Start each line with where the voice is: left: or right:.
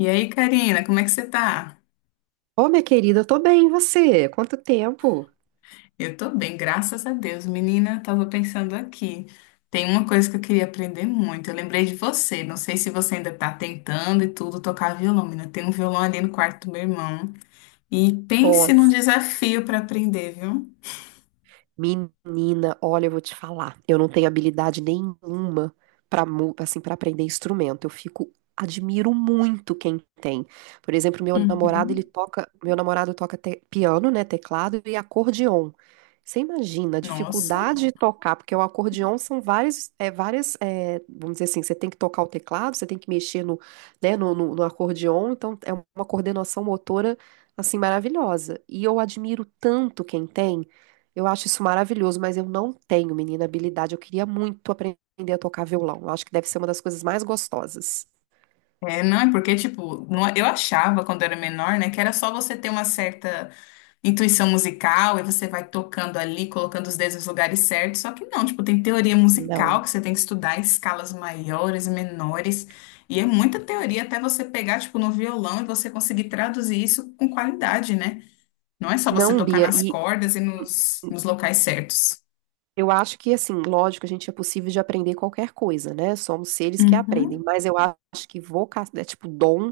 left: E aí, Karina, como é que você tá?
right: Ô, minha querida, eu tô bem, e você? Quanto tempo?
left: Eu tô bem, graças a Deus. Menina, tava pensando aqui. Tem uma coisa que eu queria aprender muito. Eu lembrei de você. Não sei se você ainda tá tentando e tudo tocar violão, menina. Tem um violão ali no quarto do meu irmão. E pense num
right: Nossa,
left: desafio pra aprender, viu?
right: menina, olha, eu vou te falar. Eu não tenho habilidade nenhuma para assim para aprender instrumento. Eu fico admiro muito quem tem. Por exemplo, meu namorado, ele
left: Uhum.
right: toca, meu namorado toca piano, né, teclado e acordeon. Você imagina a
left: Nossa.
right: dificuldade de tocar, porque o acordeon são várias, várias, vamos dizer assim, você tem que tocar o teclado, você tem que mexer né, no acordeon, então é uma coordenação motora assim maravilhosa. E eu admiro tanto quem tem. Eu acho isso maravilhoso, mas eu não tenho, menina, habilidade. Eu queria muito aprender a tocar violão. Eu acho que deve ser uma das coisas mais gostosas.
left: É, não, é porque, tipo, eu achava quando era menor, né, que era só você ter uma certa intuição musical, e você vai tocando ali, colocando os dedos nos lugares certos. Só que não, tipo, tem teoria musical
right: Não.
left: que você tem que estudar escalas maiores, menores, e é muita teoria até você pegar, tipo, no violão e você conseguir traduzir isso com qualidade, né? Não é só você
right: Não,
left: tocar
right: Bia, é
left: nas
right: e
left: cordas e nos locais certos.
right: Eu acho que, assim, lógico, a gente é possível de aprender qualquer coisa, né? Somos seres que aprendem,
left: Uhum.
right: mas eu acho que vocação, é tipo dom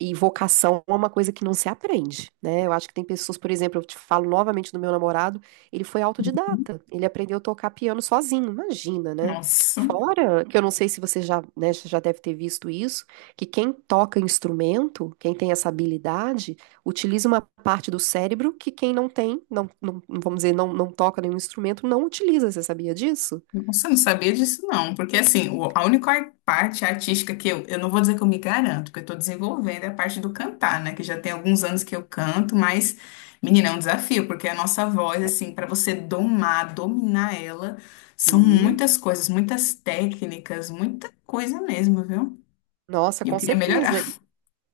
right: e vocação é uma coisa que não se aprende, né? Eu acho que tem pessoas, por exemplo, eu te falo novamente do meu namorado, ele foi autodidata, ele aprendeu a tocar piano sozinho, imagina, né?
left: Nossa.
right: Fora que eu não sei se você já, né, já deve ter visto isso, que quem toca instrumento, quem tem essa habilidade utiliza uma parte do cérebro que quem não tem, vamos dizer, não toca nenhum instrumento, não utiliza. Você sabia disso?
left: Nossa, eu não sabia disso não, porque assim, a única parte artística que eu não vou dizer que eu me garanto, porque eu tô desenvolvendo é a parte do cantar, né, que já tem alguns anos que eu canto, mas, menina, é um desafio, porque a nossa voz,
right: É.
left: assim, para você domar, dominar ela, são
right: Sim.
left: muitas coisas, muitas técnicas, muita coisa mesmo, viu?
right: Nossa,
left: E eu
right: com
left: queria
right: certeza.
left: melhorar.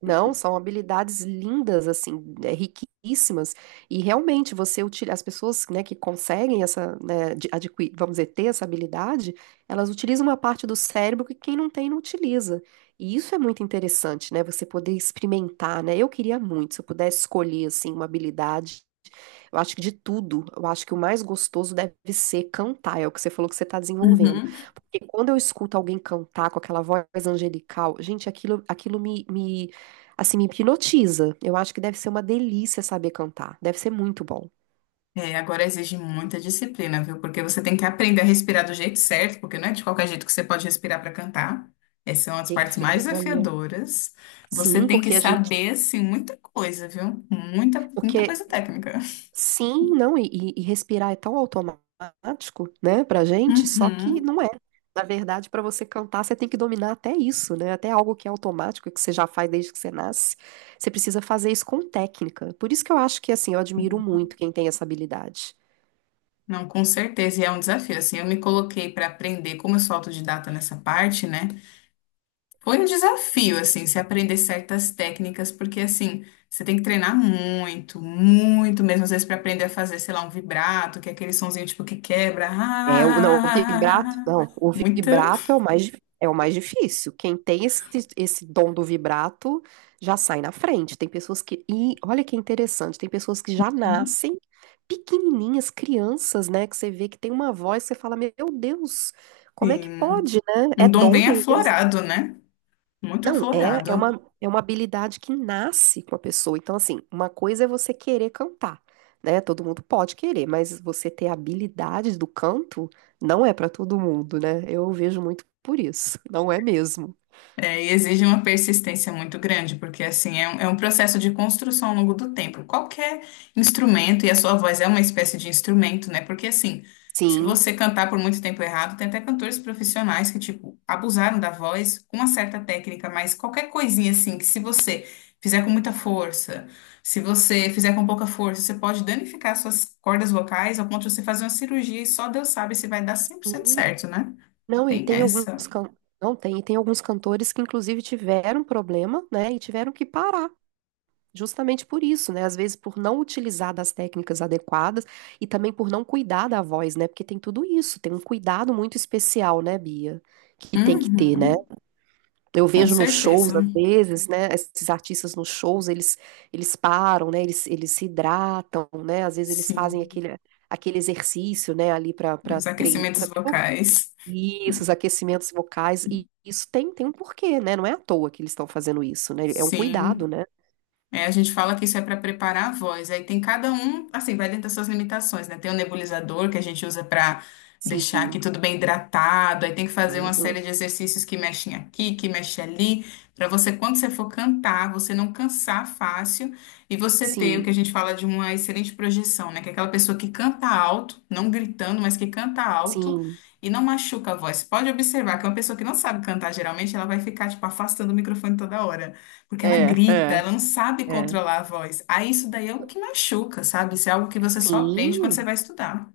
right: Não, são habilidades lindas, assim, é, riquíssimas. E realmente você utiliza, as pessoas, né, que conseguem essa, né, vamos dizer, ter essa habilidade, elas utilizam uma parte do cérebro que quem não tem não utiliza. E isso é muito interessante, né? Você poder experimentar, né? Eu queria muito, se eu pudesse escolher, assim, uma habilidade. Eu acho que de tudo, eu acho que o mais gostoso deve ser cantar, é o que você falou que você está desenvolvendo. Porque quando eu escuto alguém cantar com aquela voz angelical, gente, aquilo, aquilo me, me assim, me hipnotiza. Eu acho que deve ser uma delícia saber cantar. Deve ser muito bom.
left: É, agora exige muita disciplina, viu? Porque você tem que aprender a respirar do jeito certo, porque não é de qualquer jeito que você pode respirar para cantar. Essa é uma das partes mais
right: Olha,
left: desafiadoras. Você
right: sim,
left: tem que
right: porque a gente.
left: saber, assim, muita coisa, viu? Muita, muita
right: Porque
left: coisa técnica.
right: sim, não, e respirar é tão automático, né, pra gente, só que
left: Uhum.
right: não é. Na verdade, para você cantar, você tem que dominar até isso, né? Até algo que é automático, que você já faz desde que você nasce. Você precisa fazer isso com técnica. Por isso que eu acho que, assim, eu admiro muito quem tem essa habilidade.
left: Não, com certeza, e é um desafio. Assim, eu me coloquei para aprender, como eu sou autodidata nessa parte, né? Foi um desafio, assim, se aprender certas técnicas, porque, assim, você tem que treinar muito, muito mesmo, às vezes, para aprender a fazer, sei lá, um vibrato, que é aquele sonzinho, tipo, que quebra.
right: É, não, o vibrato,
left: Ah,
right: não, o
left: muita,
right: vibrato é o mais, é o mais difícil. Quem tem esse dom do vibrato já sai na frente. Tem pessoas que, e olha que interessante, tem pessoas que já nascem pequenininhas, crianças, né, que você vê que tem uma voz, você fala, meu Deus, como é que
left: sim,
right: pode, né? É
left: um dom
right: dom
left: bem
right: mesmo.
left: aflorado, né? Muito
right: Não, é,
left: aflorado.
right: é uma habilidade que nasce com a pessoa. Então, assim, uma coisa é você querer cantar, né? Todo mundo pode querer, mas você ter a habilidade do canto não é para todo mundo, né? Eu vejo muito por isso. Não é mesmo.
left: É, e exige uma persistência muito grande, porque assim é um processo de construção ao longo do tempo. Qualquer instrumento, e a sua voz é uma espécie de instrumento, né? Porque assim, se
right: Sim.
left: você cantar por muito tempo errado, tem até cantores profissionais que, tipo, abusaram da voz com uma certa técnica, mas qualquer coisinha assim, que se você fizer com muita força, se você fizer com pouca força, você pode danificar suas cordas vocais ao ponto de você fazer uma cirurgia e só Deus sabe se vai dar 100%
right: Sim.
left: certo, né?
right: Não, e
left: Tem
right: tem alguns
left: essa.
right: não tem, e tem alguns cantores que inclusive tiveram problema, né? E tiveram que parar justamente por isso, né? Às vezes por não utilizar das técnicas adequadas e também por não cuidar da voz, né? Porque tem tudo isso, tem um cuidado muito especial, né, Bia? Que tem que ter, né?
left: Uhum.
right: Eu
left: Com
right: vejo nos
left: certeza,
right: shows, às vezes, né? Esses artistas nos shows, eles param, né? Eles se hidratam, né? Às vezes eles fazem
left: sim.
right: aquele, aquele exercício, né? Ali para
left: Os
right: treinar,
left: aquecimentos
right: para
left: vocais,
right: esses aquecimentos vocais. E isso tem, tem um porquê, né? Não é à toa que eles estão fazendo isso, né? É um
left: sim.
right: cuidado, né?
left: É, a gente fala que isso é para preparar a voz. Aí tem cada um, assim, vai dentro das suas limitações, né? Tem o nebulizador que a gente usa para deixar aqui
right: Sim.
left: tudo bem hidratado. Aí tem que fazer uma
right: Cuidado.
left: série de exercícios que mexem aqui, que mexem ali, para você, quando você for cantar, você não cansar fácil e você ter o que a
right: Sim,
left: gente fala de uma excelente projeção, né? Que é aquela pessoa que canta alto, não gritando, mas que canta alto.
right: sim.
left: E não machuca a voz. Pode observar que uma pessoa que não sabe cantar, geralmente, ela vai ficar, tipo, afastando o microfone toda hora. Porque ela
right: É,
left: grita,
right: é,
left: ela não sabe
right: é.
left: controlar a voz. Aí isso daí é o que machuca, sabe? Isso é algo que você só aprende quando você
right: Sim,
left: vai estudar.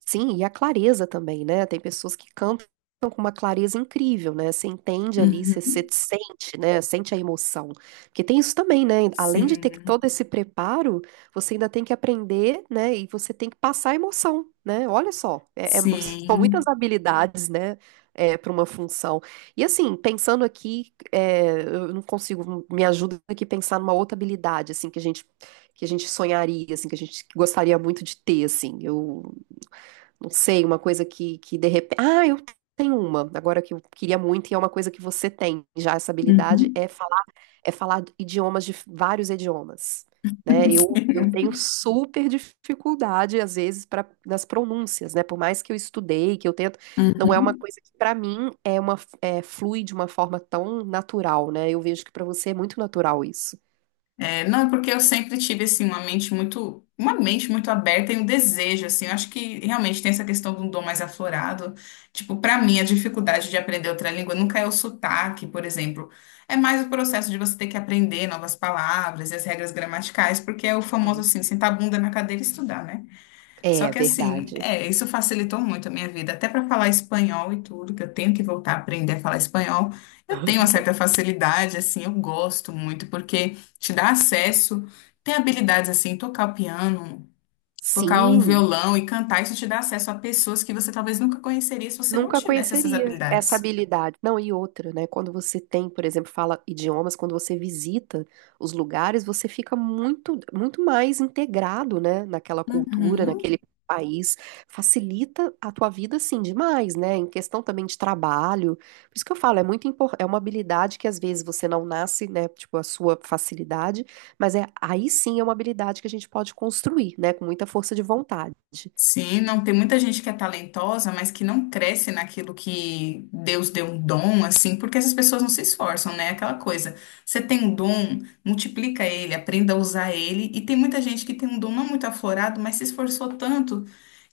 right: sim, e a clareza também, né? Tem pessoas que cantam com uma clareza incrível, né? Você entende ali, você, você
left: Uhum.
right: sente, né? Sente a emoção. Porque tem isso também, né? Além de ter que
left: Sim,
right: todo esse preparo, você ainda tem que aprender, né? E você tem que passar a emoção, né? Olha só, são
left: sim.
right: muitas habilidades, né? É, para uma função. E assim, pensando aqui, é, eu não consigo, me ajuda aqui a pensar numa outra habilidade, assim, que a gente sonharia, assim, que a gente gostaria muito de ter, assim. Eu não sei, uma coisa que de repente. Ah, eu tenho uma, agora que eu queria muito, e é uma coisa que você tem já, essa habilidade
left: Uhum.
right: é falar idiomas de vários idiomas. Né? Eu tenho
left: Sim.
right: super dificuldade, às vezes, para nas pronúncias, né? Por mais que eu estudei, que eu tento, não é uma
left: Uhum.
right: coisa que, para mim, é uma, é, flui de uma forma tão natural, né? Eu vejo que para você é muito natural isso.
left: É, não, é porque eu sempre tive, assim, uma mente muito aberta e um desejo, assim, eu acho que realmente tem essa questão de um dom mais aflorado, tipo, pra mim, a dificuldade de aprender outra língua nunca é o sotaque, por exemplo, é mais o processo de você ter que aprender novas palavras e as regras gramaticais, porque é o
right: Ah,
left: famoso,
right: isso-
left: assim, sentar a bunda na cadeira e estudar, né? Só
right: É,
left: que assim,
right: verdade.
left: é, isso facilitou muito a minha vida, até para falar espanhol e tudo, que eu tenho que voltar a aprender a falar espanhol. Eu tenho uma certa facilidade, assim, eu gosto muito, porque te dá acesso, tem habilidades assim, tocar o piano, tocar um
right: Sim.
left: violão e cantar, isso te dá acesso a pessoas que você talvez nunca conheceria se você não
right: Nunca
left: tivesse essas
right: conheceria essa
left: habilidades.
right: habilidade. Não, e outra, né? Quando você tem, por exemplo, fala idiomas, quando você visita os lugares, você fica muito, muito mais integrado, né? Naquela cultura,
left: Uhum.
right: naquele país. Facilita a tua vida, assim, demais, né? Em questão também de trabalho. Por isso que eu falo, é muito importante, é uma habilidade que às vezes você não nasce, né? Tipo, a sua facilidade, mas é aí sim é uma habilidade que a gente pode construir, né? Com muita força de vontade.
left: Sim, não tem muita gente que é talentosa, mas que não cresce naquilo que Deus deu um dom, assim, porque essas pessoas não se esforçam, né? Aquela coisa. Você tem um dom, multiplica ele, aprenda a usar ele. E tem muita gente que tem um dom não muito aflorado, mas se esforçou tanto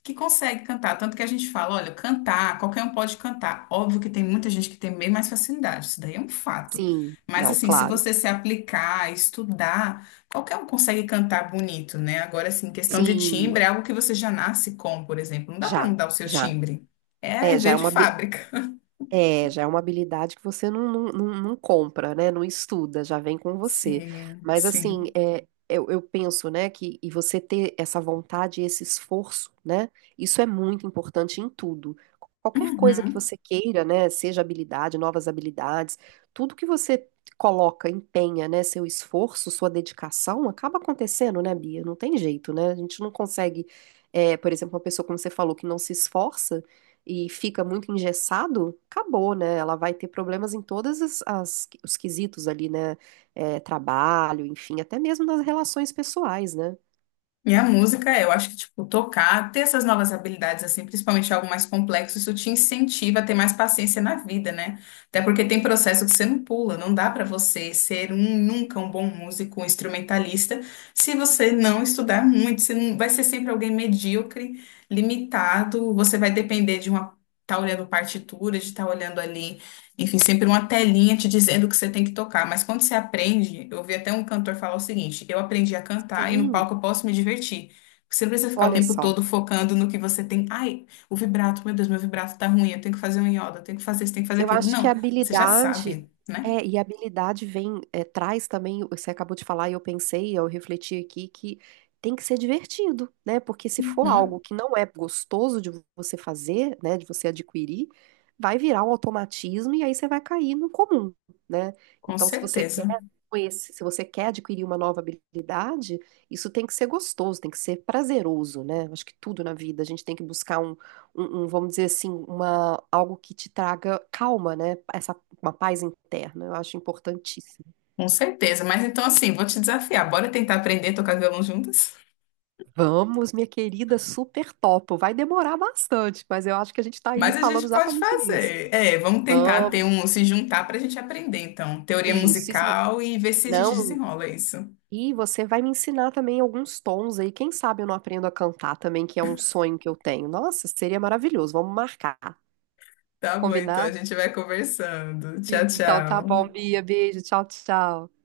left: que consegue cantar. Tanto que a gente fala, olha, cantar, qualquer um pode cantar. Óbvio que tem muita gente que tem bem mais facilidade, isso daí é um fato.
right: Sim,
left: Mas
right: não,
left: assim, se
right: claro.
left: você se aplicar, estudar, qualquer um consegue cantar bonito, né? Agora, assim, questão de
right: Sim.
left: timbre é algo que você já nasce com, por exemplo. Não dá para
right: Já,
left: mudar o seu
right: já.
left: timbre. É
right: É, já
left: ver
right: é
left: de
right: uma,
left: fábrica.
right: é, já é uma habilidade que você não compra, né? Não estuda, já vem com você.
left: Sim,
right: Mas assim,
left: sim.
right: é, eu penso, né, que e você ter essa vontade, e esse esforço, né? Isso é muito importante em tudo. Qualquer coisa que
left: Uhum.
right: você queira, né? Seja habilidade, novas habilidades, tudo que você coloca, empenha, né? Seu esforço, sua dedicação, acaba acontecendo, né, Bia? Não tem jeito, né? A gente não consegue, é, por exemplo, uma pessoa, como você falou, que não se esforça e fica muito engessado, acabou, né? Ela vai ter problemas em todas os quesitos ali, né? É, trabalho, enfim, até mesmo nas relações pessoais, né?
left: E a música, eu acho que, tipo, tocar, ter essas novas habilidades, assim, principalmente algo mais complexo, isso te incentiva a ter mais paciência na vida, né? Até porque tem processo que você não pula, não dá pra você ser um, nunca um bom músico, um instrumentalista, se você não estudar muito, você não, vai ser sempre alguém medíocre, limitado, você vai depender de uma, tá olhando partitura, de estar olhando ali enfim, sempre uma telinha te dizendo o que você tem que tocar. Mas quando você aprende, eu ouvi até um cantor falar o seguinte: eu aprendi a cantar e no
right: Sim.
left: palco eu posso me divertir. Você não precisa ficar o
right: Olha
left: tempo
right: só.
left: todo focando no que você tem. Ai, o vibrato, meu Deus, meu vibrato tá ruim, eu tenho que fazer um iodo, eu tenho que fazer isso, tenho que fazer
right: Eu
left: aquilo.
right: acho que a
left: Não, você já
right: habilidade
left: sabe, né?
right: é, e a habilidade vem, é, traz também, você acabou de falar e eu pensei, eu refleti aqui que tem que ser divertido, né? Porque se for algo
left: Uhum,
right: que não é gostoso de você fazer, né, de você adquirir, vai virar um automatismo e aí você vai cair no comum, né?
left: com
right: Então, se você
left: certeza,
right: quer conhecer, se você quer adquirir uma nova habilidade, isso tem que ser gostoso, tem que ser prazeroso, né? Acho que tudo na vida a gente tem que buscar um, vamos dizer assim, uma, algo que te traga calma, né? Essa, uma paz interna, eu acho importantíssimo.
left: com certeza. Mas então, assim, vou te desafiar. Bora tentar aprender a tocar violão juntas?
right: Vamos, minha querida, super topo. Vai demorar bastante, mas eu acho que a gente está
left: Mas
right: aí
left: a
right: falando
left: gente pode
right: exatamente nisso.
left: fazer. É, vamos tentar
right: Vamos.
left: se juntar para a gente aprender, então, teoria
right: Isso, isso.
left: musical e ver se a gente
right: Não,
left: desenrola isso.
right: e você vai me ensinar também alguns tons aí. Quem sabe eu não aprendo a cantar também, que é um sonho que eu tenho. Nossa, seria maravilhoso. Vamos marcar.
left: Tá bom, então a
right: Combinado?
left: gente vai conversando. Tchau,
right: Então tá bom,
left: tchau.
right: Bia. Beijo. Tchau, tchau.